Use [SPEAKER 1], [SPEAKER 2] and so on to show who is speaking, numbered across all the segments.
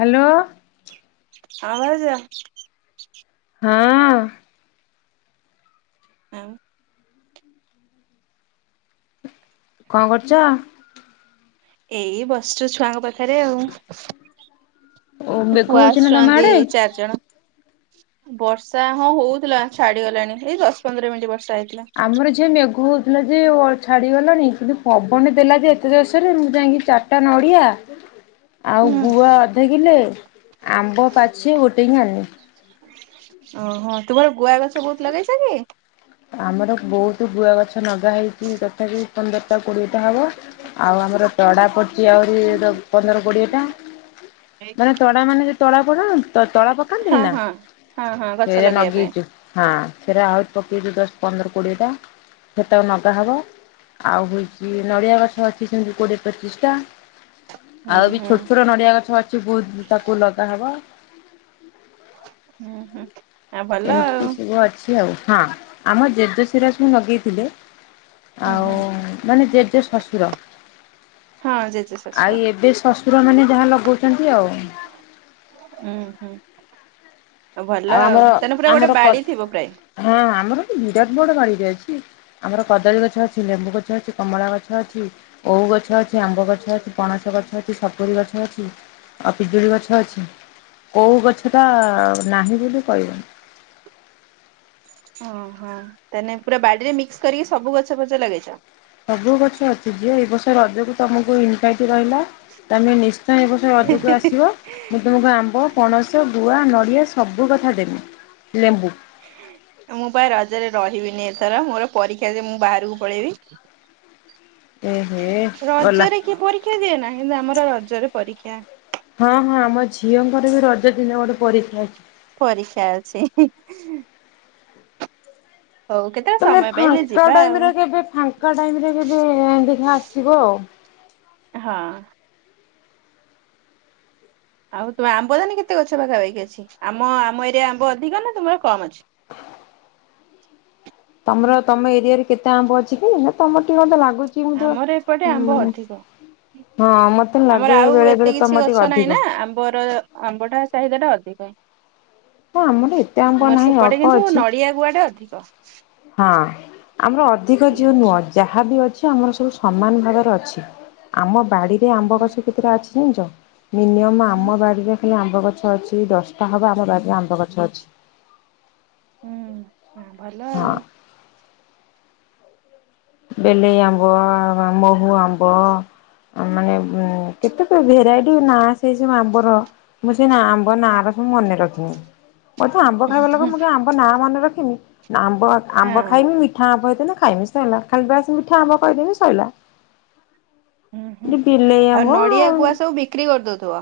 [SPEAKER 1] Hello.
[SPEAKER 2] ହଁ ଭାଉଜ।
[SPEAKER 1] ହଁ।
[SPEAKER 2] ଆଉ
[SPEAKER 1] କଣ କରୁଚ?
[SPEAKER 2] ଏଇ ବସିଛୁ ଛୁଆଙ୍କ ପାଖରେ ଆଉ।
[SPEAKER 1] ଓ ମେଘ
[SPEAKER 2] ଛୁଆ
[SPEAKER 1] ହଉଛି ନା ତମ
[SPEAKER 2] ଆସୁଛନ୍ତି
[SPEAKER 1] ଆଡେ?
[SPEAKER 2] ଚାରି ଜଣ। ବର୍ଷା ହଁ ହଉଥିଲା ଛାଡିଗଲାଣି ଏଇ ଦଶ ପନ୍ଦର ମିନିଟ ବର୍ଷା। ହେଇଥିଲା।
[SPEAKER 1] ଆମର ଝିଅ ମେଘୁ ହଉଥିଲା ଯେ ଛାଡିଗଲାଣି କିନ୍ତୁ ପବନ ଦେଲା ଯେ ଏତେ ଜୋଷରେ ମୁଁ ଯାଇକି ଚାରିଟା ନଡିଆ। ଆଉ ଗୁଆ ଅଧ କିଲ ଆମ୍ବ ପାଛ ଗୋଟେ କି ଆଣଲି।
[SPEAKER 2] ଓହୋ ତୁମର ଗୁଆ ଗଛ ବହୁତ ଲଗେଇଛ କି?
[SPEAKER 1] ଆମର ବହୁତ ଗୁଆ ଗଛ ଲଗା ହେଇଛି ତଥାପି ପନ୍ଦରଟା କୋଡିଏଟା ହବ। ଆଉ ଆମର ତଡା ପଡିଛି ଆହୁରି
[SPEAKER 2] ହଁ
[SPEAKER 1] ପନ୍ଦର କୋଡିଏ ଟା। ମାନେ ତଡା ମାନେ ଯ ତଡ ପଡନ୍ତି ତ ତଳା ପକାନ୍ତିନି ନା
[SPEAKER 2] ହଁ ହଁ ହଁ ଗଛ
[SPEAKER 1] ସେଟା
[SPEAKER 2] ଲଗେଇବା ପାଇଁ
[SPEAKER 1] ଲଗେଇଛୁ ହଁ ସେଟା ଆହୁରି ଦତି ଦ ଦଶ ପନ୍ଦର କୋଡ଼ିଏଟା ସେତେବେ ନଗା ହବ। ଆଉ ହଉଛି ନଡ଼ିଆ ଗଛ ଅଛି ସେମିତି କୋଡିଏ ପଚିଶ ଟା।
[SPEAKER 2] ହୁଁ
[SPEAKER 1] ଆଉ ବି
[SPEAKER 2] ହୁଁ
[SPEAKER 1] ଛୋଟ ଛୋଟ ନଡିଆ ଗଛ ଅଛି ବହୁ ତାକୁ ଲଗାହବ।
[SPEAKER 2] ହୁଁ ହୁଁ। ଆଉ ଭଲ ଆଉ
[SPEAKER 1] ଏମତି ସବୁ ଅଛି ଆଉ ହଁ ଆମ ଜେଜେ ସେରାସବୁ ଲଗେଇଥିଲେ।
[SPEAKER 2] ହୁଁ
[SPEAKER 1] ଆଉ
[SPEAKER 2] ହୁଁ
[SPEAKER 1] ମାନେ ଜେଜେ ଶଶୁର।
[SPEAKER 2] ହଁ ଜେଜେ ଶଶୁର।
[SPEAKER 1] ଛୁଆମାନେ ଯାହା ଲଗାଉଉଛନ୍ତି ଆଉ।
[SPEAKER 2] ହୁଁ ହୁଁ। ଭଲ
[SPEAKER 1] ଆଉ ଆମର
[SPEAKER 2] ତାହେଲେ ପୁରା ଗୋଟେ
[SPEAKER 1] ଆମର
[SPEAKER 2] ବାଡି ଥିବ ପ୍ରାୟ
[SPEAKER 1] ହଁ ଆମର ବିରାଟ ବଡ ବାରିଟେ ଅଛି। ଆମର କଦଳୀ ଗଛ ଅଛି ଲେମ୍ବୁ ଗଛ ଅଛି କମଳା ଗଛ ଅଛି ଓଉ ଗଛ ଅଛି ଆମ୍ବ ଗଛ ଅଛି ପଣସ ଗ ଗଛ ଅଛି ସପରିୀ ଗଛ ଅଛି ଆଉ ପିଜୁଳି ଗଛ ଅଛି କେଉ ଗଛଟା ନାହିଁ ବୋଲି କହିବନି।
[SPEAKER 2] ଓହୋ ତାେଲେ ପୁରା ବାଡିରେ ମିକ୍ସ କରିକି ସବୁ ଗଛ ଫଛ ଲଗେଇଛ।
[SPEAKER 1] ସବୁ ଗଛ ଝିଅ ଏ ବର୍ଷ ରଜକୁ ତମକୁ ଇନ୍ଭାଇଟ ରହିଲା ତମେ ନିସ୍ ୟ ଏଁ ବର୍ଷ ରଜୁକୁ ଆସିବ ମୁଁ ତମକୁ ଆମ୍ବ ପଣସ ଗୁଆ ନଡ଼ିଆ ସବୁ କଥା ଦେମି ଲେମ୍ବୁ।
[SPEAKER 2] ହୁଁ। ଏଁ ମୁଁ ପା ରଜରେ ରହିବିନି ଏଥର ମୋର ପରୀକ୍ଷା ଯେ ମୁଁ ବାହାରକୁ ପଳେଇବି।
[SPEAKER 1] ଏ ହେ ଗଲା।
[SPEAKER 2] ରଜରେ କିଏ ପରୀକ୍ଷା ଦିଏ ନା କିନ୍ତୁ ଆମର ରଜରେ ପରୀକ୍ଷା।
[SPEAKER 1] ହଁ ହଁ ଆମ ଝିଅଙ୍କର ବି ରଜ ଦିନେ ଗୋଟେ ପରୀକ୍ଷା ଅଛି।
[SPEAKER 2] ପରୀକ୍ଷା ଅଛି। ହଉ କେତେବେଳେ
[SPEAKER 1] ତମେ
[SPEAKER 2] ସମୟ ପାଇଲେ
[SPEAKER 1] ଫାଙ୍କା
[SPEAKER 2] ଯିବା
[SPEAKER 1] ଟାଇମ୍
[SPEAKER 2] ଆଉ।
[SPEAKER 1] ରେ କେବେ ଫାଙ୍କା ଟାଇମ୍ ରେ କେବେ ଦେଖିଆ ଆସିବ ଆଉ।
[SPEAKER 2] ହଁ। ଆଉ ତୁମେ ଆମ୍ବ ତାହାନେ କେତେ ଗଛ ପାଖାପାଖି ଅଛି ଆମ ଆମ ଏରିଆ ଆମ୍ବ ଅଧିକ ନା ତୁମର କମ ଅଛି। [inaudible]
[SPEAKER 1] ତମର ତମ ଏରିଆରେ କେତେ ଆମ୍ବ ଅଛି କି ନା ତମର ଟିକେ ମତେ ଲାଗୁ
[SPEAKER 2] ଆମର ଏପଟେ ଆମ୍ବ ଅଧିକ
[SPEAKER 1] ହଁ ମତେ ଲାଗେ
[SPEAKER 2] ଆମର ଆଉ
[SPEAKER 1] ବେଳେ
[SPEAKER 2] ଏତେ
[SPEAKER 1] ବେଳେ
[SPEAKER 2] କିଛି
[SPEAKER 1] ତମର ଟିକେ
[SPEAKER 2] ଗଛ ନାଇଁ
[SPEAKER 1] ଅଧିକ।
[SPEAKER 2] ନା ଆମ୍ବର ଆମ୍ବଟା ଚାହିଦା ଟା ଅଧିକ
[SPEAKER 1] ହଁ ଆମର ଏତେ
[SPEAKER 2] ଆଉ
[SPEAKER 1] ଆମ୍ବ
[SPEAKER 2] ତୁମର
[SPEAKER 1] ନାହିଁ
[SPEAKER 2] ସେପଟେ
[SPEAKER 1] ଅଳ୍ପ
[SPEAKER 2] କିନ୍ତୁ
[SPEAKER 1] ଅଛି
[SPEAKER 2] ନଡିଆ ଗୁଆ ଟା ଅଧିକ।
[SPEAKER 1] ହଁ ଆମର ଅଧିକ ଝିଅ
[SPEAKER 2] ହୁଁ
[SPEAKER 1] ନୁଁଅ ଯାହାବି ଅଛି ଆମର ସବୁ ସମାନ ଭାବରେ ଅଛି ଆମ ବାଡିରେ ଆମ୍ବ
[SPEAKER 2] ହୁଁ
[SPEAKER 1] ଗଛ କେତେଟା ଅଛି ଜାଣିଚ? ମିନିୟମ୍ ଆମ
[SPEAKER 2] ହୁଁ
[SPEAKER 1] ବାଡ଼ିରେ ଖାଲି ଆମ୍ବ ଗ ଗଛ ଅଛି ଦଶଟା ହବ ଆମ ବାଡ଼ିରେ ଆମ୍ବ ଗଛ ଅଛି।
[SPEAKER 2] ହୁଁ ଆଁ ଭଲ
[SPEAKER 1] ହଁ
[SPEAKER 2] ଆଉ।
[SPEAKER 1] ବେଲେଇ ଆମ୍ବ ଅଁ ମୋହୁ ଆମ୍ବ ଅଁ ମାନେ ଉଁ କେତେ ତ ଭେରାଇଟି ନାଁ ସେଇ ସବୁ ଆମ୍ବର ମୁଁ ନାଁ ସେଇ ଆମ୍ବ ନାଁ ରା ମୁଁ ମନେ ରଖିନି। ମୁଁ ତ ଆମ୍ବ ଖାଇବା ଲୋକୋ ମୁଁ କାଇଁ ଆମ୍ବ ନାଁ ମନେ ରଖିମି ନା ଆମ୍ବ ଆମ୍ବ
[SPEAKER 2] ହଁ
[SPEAKER 1] ଖାଇମି ମିଠା ଆମ୍ବ ହେଇଥିନେ ଖାଇମି ସଇଲା ଖାଲି ପା ସେ ମିଠା ଆମ୍ବ କହିଦେମି ସଇଲା।
[SPEAKER 2] ହୁଁ ହୁଁ।
[SPEAKER 1] ଡି ବିଲେଇ
[SPEAKER 2] ଆଉ
[SPEAKER 1] ଆମ୍ବ।
[SPEAKER 2] ନଡିଆ ଗୁଆ ସବୁ ବିକ୍ରି କରିଦଉଥିବ।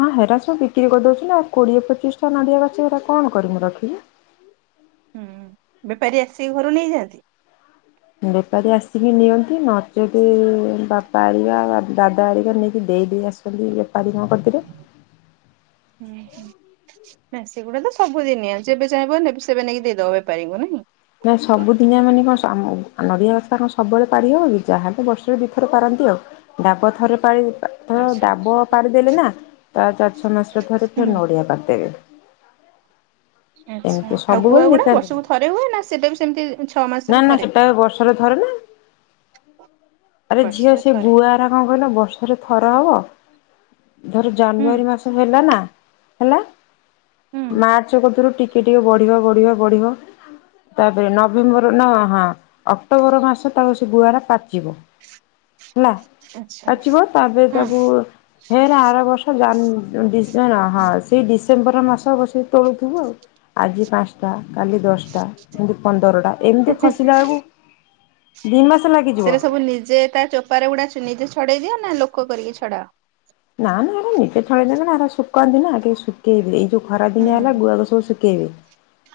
[SPEAKER 1] ହଁ ହେରା ସବୁ ବିକ୍ରି କରିଦୋଉଚି ନା ଆଉ କୋଡିଏ ପଚିଶ ଟା ନଡିଆ ଗଛ ଏରା କଣ କରିମି ରଖିକି?
[SPEAKER 2] ହୁଁ ବେପାରୀ ଆସିକି ଘରୁ ନେଇଯାଆନ୍ତି।
[SPEAKER 1] ବେପାରୀ ଆସିକି ନିଅନ୍ତି ନଚେତ୍ ବାପା ହାରିକା ଦାଦା ହାରିକା ନେଇକି ଦେ ଦେଇ ଦେଇ ଆସୁଛନ୍ତି ବେପାରୀ ଙ୍କ କତିରେ
[SPEAKER 2] ହୁଁ। ଉହୁଁ ନାଇଁ ସେଗୁଡା ତ ସବୁଦିନିଆ ଯେବେ ଚାହିଁବ ନେବେ ସେବେ ନେଇକି ଦେଇଦବ ବେପାରୀଙ୍କୁ ନାଇଁ।
[SPEAKER 1] ନା ସବୁଦିନିଆ ସବୁବୋଳେ ପାରି ହେବକି ଯାହା ହେଲେ ତ ବର୍ଷରେ ଦୁଇଥର ପାରନ୍ତି ଆଉ ଡାବ ଥର ପାରି
[SPEAKER 2] ଆଚ୍ଛା
[SPEAKER 1] ଡାବ ପାରିଦେଲେ ନା ତା ଚାରି ଛଅ ମାସରେ ଥରେ ଫେରେ ନଡ଼ିଆ ପାରିଦେବେ।
[SPEAKER 2] ଆଚ୍ଛା।
[SPEAKER 1] ଏମିତି
[SPEAKER 2] ଆଉ ଗୁଆ
[SPEAKER 1] ସବୁବୋଳେ
[SPEAKER 2] ଗୁଡା
[SPEAKER 1] ବିକାନ୍ତିନି।
[SPEAKER 2] ବର୍ଷକୁ ଥରେ ହୁଏ ନା ସେଟା ବି ସେମିତି ଛଅ ମାସରେ
[SPEAKER 1] ନା ନା
[SPEAKER 2] ଥରେ?
[SPEAKER 1] ସେଟା ବର୍ଷରେ ଥରେ ନା। ଆରେ ଝିଅ
[SPEAKER 2] ବର୍ଷରେ
[SPEAKER 1] ସେ
[SPEAKER 2] ଥରେ
[SPEAKER 1] ଗୁଆରା କଁ କହିଲ ବର୍ଷରେ ଥର ହବ ଧର
[SPEAKER 2] ହୁଁ
[SPEAKER 1] ଜାନୁଆରୀ ମାସ ହେଲା ନା ହେଲା
[SPEAKER 2] ହୁଁ
[SPEAKER 1] ମାର୍ଚ୍ଚ କତିରୁ ଟିକେ ଟିକେ ବଢିବ ବଢିବ ବଢିବ ତାପରେ ନଭେମ୍ବର ନ ହାଁ ଅକ୍ଟୋବର ମାସ ତାକୁ ସେ ଗୁଆରା ପାଚିବ ହେଲା
[SPEAKER 2] ଆଚ୍ଛା
[SPEAKER 1] ପାଚିବ ତାପେରେ
[SPEAKER 2] ହଁ।
[SPEAKER 1] ତାକୁ ଫେରେ ଆର ବର୍ଷ ଜାନୁ ଉଁ ଡ଼ିସେମ୍ବର ନା ହଁ ସେଇ ଡିସ୍ ସେମ୍ବର ମାସ ବସିକି ତୋଳୁଥୁବୁ ଆଉ ଆଜି ପାନ୍ସଟା କାଲି ଦଶଟା ଏମିତି ପନ୍ଦରଟା। ଏମିତି ଖସିଲା ଆଳୁକୁ।
[SPEAKER 2] ସେରା ସବୁ ନିଜେ ତା ଚୋପାରା ଗୁଡା ନିଜେ ଛଡେଇ ଦିଅ ନା ଲୋକୋ କରିକି ଛଡାଅ?
[SPEAKER 1] ନା ନା ଏରା ନିଜେ ଛଡେଇ ଦେବେ ନା ହେରା ସୁକାନ୍ତି ନା କେହି ଶୁଖେଇବେ ଏଇ ଯୋଉ ଖରା
[SPEAKER 2] ହୁଁ
[SPEAKER 1] ଦିନିଆ ହେଲା ଗୁଆକୁ ସବୁ ଶୁ କେଇବେ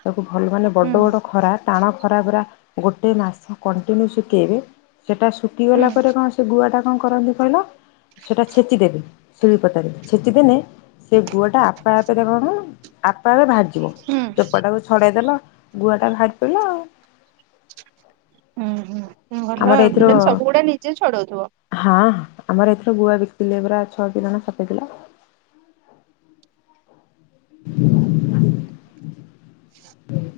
[SPEAKER 1] ତାକୁ ଭଲ ମାନେ
[SPEAKER 2] ହୁଁ
[SPEAKER 1] ବଡ଼ ବଡ଼ ଖରା ଟାଣ ଖରା ପୁରା ଗୋଟେ ମାସ କଣ୍ଟିନିଉ ଶୁକେଇବେ ସେଟା
[SPEAKER 2] ହୁଁ
[SPEAKER 1] ଶୁଖିଗଲା ପରେ କଁ ସେ ଗୁଆଟା କଣ କରନ୍ତି କହିଲ ସେଇଟା ଛେଚିଦେବେ ଶିଳିପତାରେ ଛେଚିଦେଲେ ସେ ଗୁଆଟା ଆପେ ଆପେ ଦେଖ ଆପେ ଆପେ ଭାଜି
[SPEAKER 2] ହୁଁ
[SPEAKER 1] ଚୋପାଟାକୁ ଛଡେଇଦଲ ଗୁଆ ଟା ଘାଟି ପିଲ ଆଉ
[SPEAKER 2] ହୁଁ ଭଲ
[SPEAKER 1] ଆମର
[SPEAKER 2] ଆଉ
[SPEAKER 1] ଏଥିରୁ
[SPEAKER 2] ତାହେଲେ ସବୁ ଗୁଡା ନିଜେ ଛଡଉଥିବ।
[SPEAKER 1] ହଁ ଆମର ଏଥର ଗୁଆ ବିକିଥିଲେ ପୁରା ଛଅଟି ଜଣ ସପେଇ ଥିଲା। [inaudible]
[SPEAKER 2] [inaudible]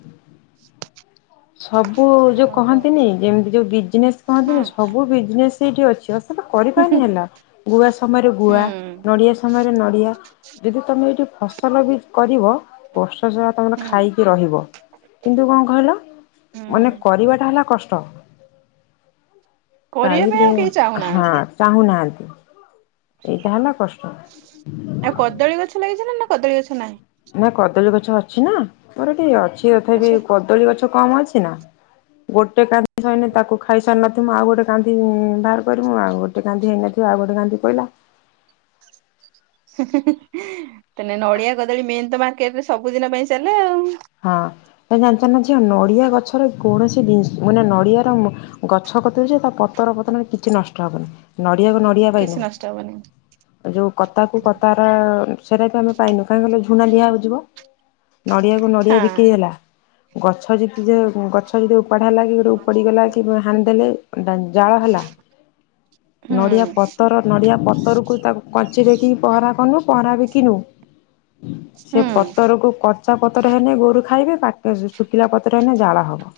[SPEAKER 1] ସବୁ ଯୋଉ
[SPEAKER 2] ଓହୋ
[SPEAKER 1] କହନ୍ତିନି ଯେମିତି ଯୋଉ ବିଜନେସ
[SPEAKER 2] ହଁ
[SPEAKER 1] କହନ୍ତିନି ସବୁ ବିଜନେସ ସେଇଠି ଅଛି। ଚାଷଟା କରିପାରୁନି ହେଲା ଗୁଆ ସମୟରେ
[SPEAKER 2] ହୁଁ
[SPEAKER 1] ଗୁଆ ନଡ଼ିଆ ସମୟରେ ନଡ଼ିଆ ଯଦି ତମେ ଏଇଠି ଫସଲ ବି କରିବ ପ ସ ତମର
[SPEAKER 2] ହୁଁ।
[SPEAKER 1] ଖାଇକି ରହିବ କିନ୍ତୁ କଣ କହିଲ? ମାନେ
[SPEAKER 2] ହୁଁ
[SPEAKER 1] କରିବାଟା ହେଲା କଷ୍ଟ
[SPEAKER 2] କରିବା ପାଇଁ
[SPEAKER 1] କାଳିଦେ
[SPEAKER 2] ଆଉ କେହି
[SPEAKER 1] ହଁ
[SPEAKER 2] ଚାହୁଁନାହାନ୍ତି।
[SPEAKER 1] ଚାହୁଁନାହାନ୍ତି। ଏଇଟା ହେଲା କଷ୍ଟ
[SPEAKER 2] ଆଉ କଦଳୀ ଗଛ ଲାଗିଛି ନା ନା କଦଳୀ ଗଛ ନାହିଁ।
[SPEAKER 1] ନା କଦଳୀ ଗଛ ଅଛି ନା ମୋର ଟିକ ଅଛି, ତଥାପି
[SPEAKER 2] ଅଛି।
[SPEAKER 1] କଦଳୀ ଗଛ କମ ଅଛି ନା ଗୋଟେ କାନ୍ଦି ସଇନେ ତାକୁ ଖାଇସାରି, ନଥିବୁ ଆଉ ଗୋଟେ କାନ୍ଦଧି ବାହାର କରିିବୁ ଆଉ ଗୋଟେ କାନ୍ନ୍ଦି ହେଇନଥିବ ଗୋଟେ ଗାନ୍ଧି ପହିଲ
[SPEAKER 2] [inaudible] ତେ ନଡ଼ିଆ କଦଳୀ ମେନ ତ ମାର୍କେଟରେ ସବୁଦିନ ପାଇଁ ଚାଲେ ଆଉ।
[SPEAKER 1] ହଁ ଜାଣିଛ ନା ଯ ନଡିଆ ଗଛର କୌଣସି ଜିନିଷ ମାନେ ନଡିଆର ଗଛ ପତର ପତରେ କିଛି ନଷ୍ଟ ହବନି। ପରଡ଼ିିବାକୁ ନଡ଼ିିବା ପାଇଁ
[SPEAKER 2] କିଛି ନଷ୍ଟ ହବନି
[SPEAKER 1] ନ ଯେଉଁ କତାକୁ କତାର ସେଇଟା ବି ଆମେ ପାଇନୁ କାହିଁ କହିଲଲେ, ଝୁଣା ଦିଆ ହେଯିବ ନଡିଆକୁ ନଡିଆ
[SPEAKER 2] ହଁ
[SPEAKER 1] ବିକ୍ରି ହେଲା ଗଛ ଯଦି ଗଛ ଯଦି ଉପାଡ ହେଲା କି ଗୋଟେ ଉପଡିଗଲା କି ହାଣି ଦେଲେ ଡାଞ ଜାଳ ହେଲା।
[SPEAKER 2] ହୁଁ
[SPEAKER 1] ନଡିଆ ପତର ନଡିଆ ପତରକୁ ତାକୁ କଚିରେକି ପହରା କନୁ ପରାବେ କି ନୁ ସେ
[SPEAKER 2] ହୁଁ
[SPEAKER 1] ପତରକୁ କଚା ପତର ରୁ ଖାଇବେ ପାେ ଶୁଖିଲା ପତ୍ର ହେ ଜାଳ ହବ।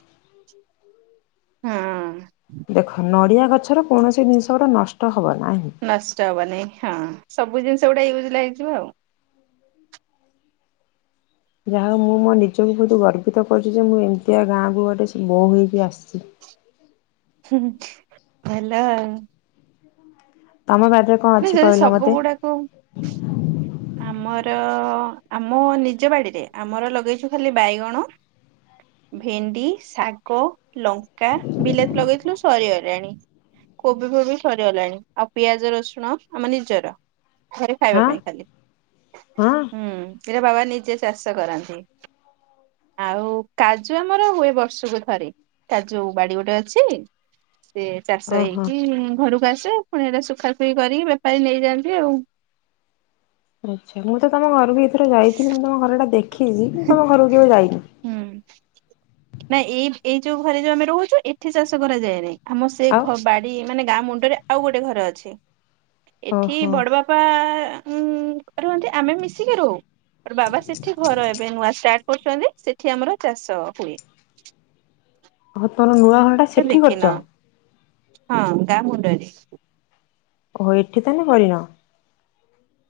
[SPEAKER 2] ହଁ।
[SPEAKER 1] ଦେଖ ନଡିଆ ଗଛର କୌଣସି ଜିନିଷ ଗୋଟେ ନଷ୍ଟ ହ
[SPEAKER 2] ନଷ୍ଟ ହବନିଁ ହଁ ସବୁ ଜିନିଷ ଗୁଡ଼ା ୟୁଜ୍ ଲାଗିଯିବ ଆଉ।
[SPEAKER 1] ଯାହା ମୁଁ ମୋ ନିଜକୁ ବହୁତ ଗର୍ବିତ କରୁଛି, ଯେ ମୁଁ ଏମିତିଆ ଗାଁକୁୁ ଗଟେ ବୋଉ ହେଇକି ଆସିଛି।
[SPEAKER 2] ହ ଭଲ।
[SPEAKER 1] ତମ ବାଡିରେ କଣ
[SPEAKER 2] ନ
[SPEAKER 1] ଅଛି
[SPEAKER 2] ଯଦି
[SPEAKER 1] କହିଲ
[SPEAKER 2] ସବୁ
[SPEAKER 1] ମତେ
[SPEAKER 2] ଗୁଡାକୁ ଆମର ଆମ ନିଜ ବାଡ଼ିରେ ଆମର ଲଗେଇଛୁ ଖାଲି ବାଇଗଣ ଭେଣ୍ଡି ଶାଗ ଲଙ୍କା ବିଲାତି ଲଗେଇଥିଲୁ ସରିଗଲାଣି। କୋବି ଫୋବି ସରିଗଲାଣି ଆଉ, ପିଆଜ ରସୁଣ ଆମ ନିଜର ଘରେ ଖାଇବା
[SPEAKER 1] ହାଁ
[SPEAKER 2] ପାଇଁ ଖାଲି
[SPEAKER 1] ହଁ।
[SPEAKER 2] ନିର ବାବା ନିଜେ ଚାଷ କରନ୍ତି। ଆଉ କାଜୁ ଆମର ହୁଏ ବର୍ଷକୁ ଥରେ କାଜୁ ବାଡି ଗୋଟେ ଅଛି। ସେ ଚାଷ
[SPEAKER 1] ଓହୋ।
[SPEAKER 2] ହେଇକି ଘରକୁ ଆସେ ପୁଣି ଏଇଟା ଶ ସୁଖାପୁଖି କରିକି ବେପାରୀ ନେଇଯାଆନ୍ତି ଆଉ।
[SPEAKER 1] ଆଚ୍ଛା ମୁଁ ତମ ଘର ବି ଏଥରେ ଯାଇଥିଲି ମୁଁ ତମ ଘର ଟା ଦେଖି ଦେଖିଛି ତମ ଘରକୁ କେବେ ଯାଇନି।
[SPEAKER 2] ନା ଏଇ ଏଇ ଯୋଉ ଘରେ ଯୋଉ ଆମେ ରହୁଛୁ, ଏଠି ଚାଷ କରାଯାଏ ନାାଇଁ ଆମ ସେ
[SPEAKER 1] ଆଉ
[SPEAKER 2] ବାଡି ମାନେ ଗାଁ ମୁଣ୍ଡରେ ଆଉ ଗୋଟେ ଘର ଅଛି ଏଠି
[SPEAKER 1] ଓହୋ
[SPEAKER 2] ବଡ ବାପା ଉଁ ରୁହନ୍ତି ଆମେ ମିଶିକି ରହୁ ବାବା ସେଠି ଘର ଏବେ ନୂଆଷ୍ଟାର୍ଟ କରୁଛନ୍ତି ସେଠି ଆମର ଚାଷ ହୁଏ।
[SPEAKER 1] ହଉ ତୋର ନୂଆଖର ଟା
[SPEAKER 2] ତ
[SPEAKER 1] ସେଠି
[SPEAKER 2] ଦେଖିନ
[SPEAKER 1] କରୁଛ?
[SPEAKER 2] ହଁ ଗାମଣ୍ଡରେ।
[SPEAKER 1] ଓହୋ ଏଠି ତାନେ କରିିନ?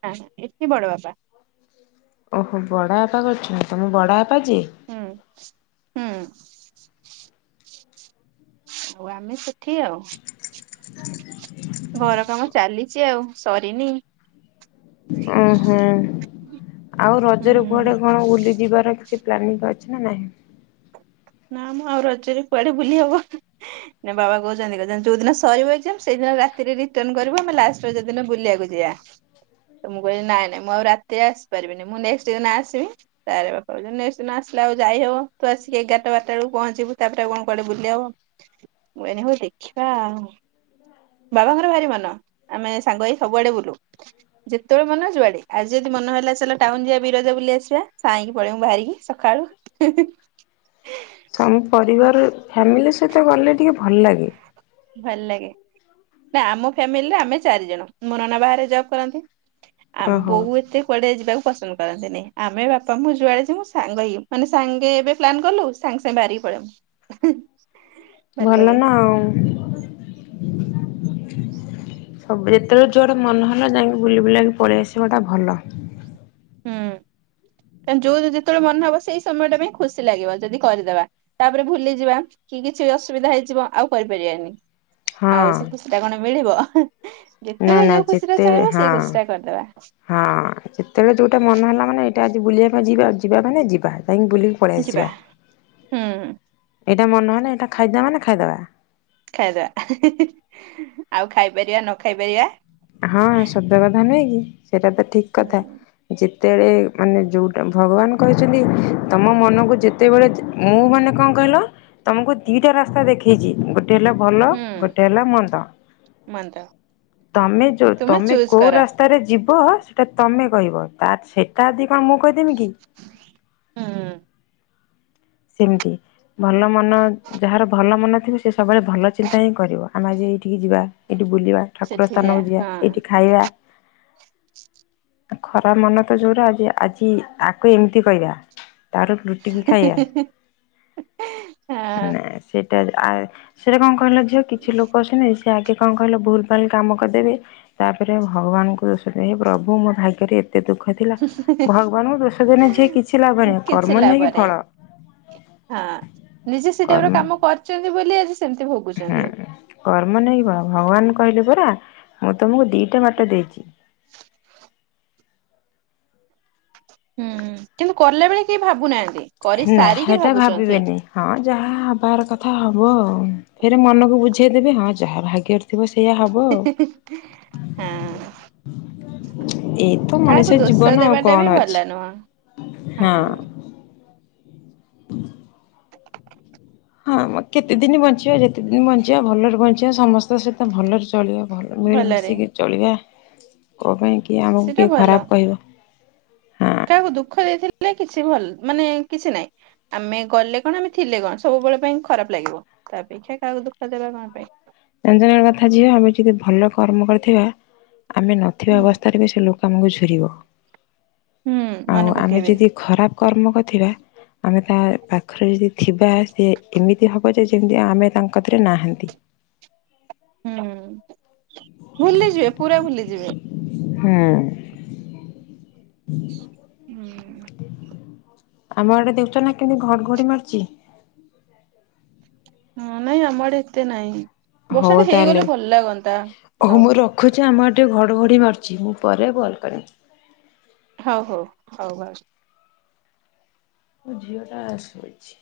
[SPEAKER 2] ନା ନା ଏଠି ବଡ଼ ବାପା
[SPEAKER 1] ଓହୋ ବଡ଼ ବାପା କରୁଛନ୍ତି ତମ ବଡ଼ ବାପା ଯିଏ?
[SPEAKER 2] ହୁଁ। ହୁଁ। ଆଉ ଆମେ ସେଠି ଆଉ। ଘର କାମ ଚାଲିଛି ଆଉ ସରିନି
[SPEAKER 1] ଓହୋ ଆଉ ରଜରେ କୁଆଡେ
[SPEAKER 2] ହୁଁ।
[SPEAKER 1] କଣ ବୁଲିଯିବାର କିଛି ପ୍ଲାନିଂ ଅଛି ନା ନାହିଁ?
[SPEAKER 2] ନା ମୁଁ ଆଉ ରଜରେ କୁଆଡେ ବୁଲିବାକୁ ନା ବାବା କହୁଛନ୍ତି କଛନ୍ତି ଯୋଉ ଦିନ ସରିବ ସେଇଦିନ ରାତିରେ ରିଟର୍ନଣ କରୁ ଆମେ ଲାଷ୍ଟ ରଜ ଦିନ ବୁଲିବାକୁ ଯିବାକୁ ଯିଆ। ତ ମୁଁ କହିଲି ନାଇଁନାଇଁ ମୁଁ ଆଉ ରାତିରେ ଆସି ପାରିବିନି ମୁଁ ନେଷ୍ଟ ଦିନ ଆସିବି ତାପରେ ବାପା କହୁଛନ୍ତି ନେଷ୍ଟେ ଦିନ ଆସି ଲେ ଆଉ ଯାଇହବ ତୁ ଆସିକି ଏଗାର ଟା ଟା ବାରଟା ବେଳକୁ ପହଞ୍ଚିବୁ ତାପରେ ଆଉ କଣ କୁଆଡେ ବୁଲି ହବ ମୁଁ କହିଲି ହୋଉ ଦେଖିବା ଆଉ। ବାବାଙ୍କର ଭାରି ମନ ଆମେ ସାଙ୍ଗ ହେଇ ସବୁଆଡେ ବୁଲୁ ଯେତେବେଳେ ମନ ଯୁଆଡେ ଆଜି ଯଦି ମନ ହେଲା ଚାଲ ଟାଉନ ଯିବା ବିରଜା ବୁଲି ଆସିବା ସାଇଁକି ପଳେଇବୁ ବାହାରିକି ସକାଳୁ ହୁଁ ହୁଁ।
[SPEAKER 1] ସ ପରିବାର ଫ୍ୟାମିଲି ସହିତ ଗଲେ ଟିକେ ଭଲ ଲାଗେ।
[SPEAKER 2] ଭଲ ଲାଗେ ନା ଆମ ଫ୍ୟାମିଲିରେ ଆମେ ଚାରି ଜଣ। ମୋ ନନା ବାହାରେ ଜବ୍ କରନ୍ତି। ଆମେ
[SPEAKER 1] ଓହୋ।
[SPEAKER 2] ବୋଉ ଏତେ କୁଆଡେ ଯିବାକୁ ପସନ୍ଦ କରନ୍ତି ନି। ଆମେ ବାପା ମୁଁ ଯୁଆଡେ ଯିବୁ ସାଙ୍ଗ ମାନେ ସାଙ୍ଗେ ଏବେ ପ୍ଲାନ୍ କଲୁ ସାଙ୍ଗେ ସାଙ୍ଗେ ବାହାରି କି ପଳେଇବୁ ହୁଁ ହୁଁ।
[SPEAKER 1] ଭଲ ନା ଆଉ। ସବୁ ଯେତେବେଳେ ଯୁଆଡେ ମନ ହେଲା ଯାଇକି ବୁଲି ବୁଲକି ପଳେଇ ଆସିବା ଟା ଭଲ।
[SPEAKER 2] ହୁଁ। କ ଯୋଉ ଯେତେବେଳେ ମନେ ହବ ସେଇ ସମୟ ଟା ପାଇଁ ଖୁସି ଲାଗିବ ଯଦି କରିଦବା ତାପରେ ଭୁଲିଯିବା କି କିଛି ଅସୁବିଧା ହେଇଯିବ ଆଉ କରିପାରିବାନି
[SPEAKER 1] ହଁ
[SPEAKER 2] ଆଉ ସେ ଖୁସି ଟା କଣ ମିଳିବ ଅହେଁ।
[SPEAKER 1] ନା
[SPEAKER 2] ଯେତେବେଳେ
[SPEAKER 1] ନା
[SPEAKER 2] ଯୋଉ ଖୁସି ଟା
[SPEAKER 1] ଯେତେ
[SPEAKER 2] ଚାହିଁବ
[SPEAKER 1] ହଁ।
[SPEAKER 2] ସେଇ ଖୁସି ଟା କରିଦବା।
[SPEAKER 1] ହଁ ସେତେବେଳେ ଯୋଉଟା ମନ ହେଲା ମାନେ ଏଇଟା ଆଜି ବୁଲିବା ପାଇଁ ଯିବା ଆ ଯିବା ମାନେ ଯିବା। କହିକି ବୁଲିକି ପଳେଇ
[SPEAKER 2] ଯିବା
[SPEAKER 1] ଆସିବା।
[SPEAKER 2] ହୁଁ
[SPEAKER 1] ଏଇଟା ମନହେଲେ ଏଇଟା ଖାଇଦବା ମାନେ ଖାଇଦବା।
[SPEAKER 2] ଖାଇଦବା ଆଉ ଖାଇପାରିବା ନ ଖାଇ ପାରିବା?
[SPEAKER 1] ହଁ ସତ କାଥା ନୁଁହେଁ କି? ସେଇଟା ତ ଠିକ କଥା
[SPEAKER 2] ହୁଁ
[SPEAKER 1] ଯି ଯେତେବେଳେ ମାନେ ଯେଉଁଟା ଭଗବାନ କରିଛନ୍ତି ତମ ମନକୁ ଯେତେବେଳେ ମୁଁ ମାନେ କଣ କ ହିଲ ତମକୁ ଦିଟା ରାସ୍ତା ଦେଖେଇଛି ଗୋ ଟେ ହେଲା ଭଲ
[SPEAKER 2] ହୁଁ
[SPEAKER 1] ଗୋଟେ ହେଲା ମନ୍ଦ।
[SPEAKER 2] ମନ୍ଦ
[SPEAKER 1] ତମେ ଯୋଉ
[SPEAKER 2] ତୁମେ
[SPEAKER 1] ତମେ
[SPEAKER 2] ଚୁଜ
[SPEAKER 1] କୋଉ
[SPEAKER 2] କର
[SPEAKER 1] ରାସ୍ତାରେ ଯିବ ସେଟା ତମେ କହିବ ତାର ସେଟାଦି କଣ ମୁଁ କହିଦେମି କି?
[SPEAKER 2] ହୁଁ
[SPEAKER 1] ସେମିତି ଭଲ ମନ ଯାହାର ଭଲ ମନ ସେ ସବୁବେଳେ ଭଲ ଚିନ୍ତା ହିଁ କରିବ ଆମେ ଆଜି ଏଠିକି ଯିବା। ଏ ଠି ବୁଲିବା ଠାକୁର
[SPEAKER 2] ସେଠି ଯା
[SPEAKER 1] ସ୍ଥାନକୁ ଯିବା
[SPEAKER 2] ହଁ
[SPEAKER 1] ଏଇଠି ଖାଇବା। ଖରା ମନ ତ ଯୋଉରା଼ ଆଜି ଆକୁ ଏମିତି କହିବା ତାରୁ ର ଲୁଟିିକି ଖାଇବା।
[SPEAKER 2] ହେଁ।
[SPEAKER 1] ସେ ଆ ସେଟା କଣ କହିଲ ଝିଅ କିଛି ଲୋକ ଅଛନ୍ତି ସେ ଆଗେ କଣ କହିଲେ ଭୁଲ ଭାଲ୍ କାମ କରିଦେବେ ତାପରେ ଭଗବାନଙ୍କୁ ଦୋଷ ଦେବେ ହେ ପ୍ରଭୁ ମୋ ଭାଗ୍ୟରେ ଏ ତେ ଦୁଃଖ ଥିଲା ଭଗବାନଙ୍କୁ ଦୋଷ ଦେଲେ ଝିଅ କିଛି ଲାଭ ନାହିଁ।
[SPEAKER 2] କିଛି
[SPEAKER 1] କର୍ମ
[SPEAKER 2] ଲାଭ
[SPEAKER 1] ନେଇ କି
[SPEAKER 2] ନାହିଁ
[SPEAKER 1] ଫଳ।
[SPEAKER 2] ହଁ ନିଜେ ସେଇଟାଇପ୍ ର
[SPEAKER 1] କର୍ମ
[SPEAKER 2] କାମ କରିଛନ୍ତି ବୋଲି ଆ
[SPEAKER 1] ହୁଁ କର୍ମ ନେଇବ ଭଗବାନ କହିଲେ ଯେ କୁଆ ମୁଁ ତମକୁ ଦିଟା ଵାଟ ଦେଇଛି
[SPEAKER 2] ହୁଁ କିନ୍ତୁ କଲା ବେଳେ କେହି ଭାବୁନାହାନ୍ତି।
[SPEAKER 1] ନା
[SPEAKER 2] କରିସାରିକି
[SPEAKER 1] ସେଟା
[SPEAKER 2] ଭାବୁଛନ୍ତି।
[SPEAKER 1] ଭାବିବେନି ହଁ ଯାହା ହବାର କଥା ହ ହୁ ଫେରେ ମନକୁ ବୁଝେଇଦେବେ ହଁ ଯାହା ଭାଗ୍ୟ ରେ
[SPEAKER 2] ହେ ହେ ହେ ହ
[SPEAKER 1] ଏଇ ତ ମଣିଷ
[SPEAKER 2] କାହାକୁ ଦୋଷ
[SPEAKER 1] ଜୀବନ ଆଉ
[SPEAKER 2] ଦେବାଟା
[SPEAKER 1] କଣ
[SPEAKER 2] ବି
[SPEAKER 1] ଅଛି
[SPEAKER 2] ଭଲ ନୁହଁ ହଁ।
[SPEAKER 1] ହଁ କେତେ ଦିନ ବଞ୍ଚିବା ଯେତେ ଦିନ ବଞ୍ଚିବା ଭଲରେ ବଞ୍ଚିବା ସମସ୍ତଙ୍କ ସହିତ ଭଲରେ ଚଳିବା ଭଲ
[SPEAKER 2] ଭଲରେ।
[SPEAKER 1] ମିଳିମିଶିକି ଚଳିବା କ ପାଇଁ କିଏ ଆମକୁ
[SPEAKER 2] ସେଟା
[SPEAKER 1] କିଏ
[SPEAKER 2] ଭଲ
[SPEAKER 1] ଖରାପ କହିବ। ହଁ
[SPEAKER 2] କାହାକୁ ଦୁଃଖ ଦେଇଥିଲେ ହେଲେ କିଛି ଭଲ ମାନେ କିଛି ନାହିଁ। ଆମେ ଗଲେ କଣ ଆମେ ଥିଲେ କଣ ସବୁବେଳେ ପାଇଁ ଖରାପ ଲାଗିବ। ତା ଅପେକ୍ଷା କାହାକୁ ଦୁଃଖ ଦେବା କଣ ପାଇଁ।
[SPEAKER 1] ଜାଣିଛନା ଗୋଟେ କଥା ଝିଅ ଆମେ ଯଦି ଭଲ କର୍ମ କରିଥିବା ଆମେ ନଥିବା
[SPEAKER 2] ହୁଁ
[SPEAKER 1] ଅବସ୍ଥାରେ ବି ସେ ଲୋକ ଆମକୁ ଝୁରିବ।
[SPEAKER 2] ହୁଁ ମନେ
[SPEAKER 1] ଆଉ ଆମେ
[SPEAKER 2] ପକେଇବେ
[SPEAKER 1] ଯଦି ଖରାପ କର୍ମ କରିଥିବା ଆମେ ତା ପାଖରେ ଯଦି ଥିବା ସେ ଏମିତି ହବ ଯେ ଯେମିତି ଆମେ ତାଙ୍କ କତିରେ ନାହାନ୍ତି।
[SPEAKER 2] ହୁଁ ଭୁଲିଯିବେ ପୁରା ଭୁଲିଯିବେ।
[SPEAKER 1] ହୁଁ।
[SPEAKER 2] ହୁଁ
[SPEAKER 1] ଆମ ଆଡ଼େ ଦେଖୁଛ ନା କେମିତି ଘଡଘଡି ମାରୁଛି?
[SPEAKER 2] ହଁ ନାଇଁ ଆମ ଆଡେ ଏତେ ନାଇଁ। ବର୍ଷା
[SPEAKER 1] ହଉ
[SPEAKER 2] ଟା
[SPEAKER 1] ତାହେଲେ
[SPEAKER 2] ହେଇଗଲେ ଭଲ ଲାଗନ୍ତା
[SPEAKER 1] ହଉ ମୁଁ ରଖୁଛି ଆମ ଆଡ଼େ ଗୋଟିଏ ଘଡ଼ଘଡ଼ି ମାରୁଛି ମୁଁ ପରେ କଲ୍ କରିବି।
[SPEAKER 2] ହଉ ହଉ ହଉ ଭଉ
[SPEAKER 1] ମୋ ଝିଅଟା ଆଶୁଛି।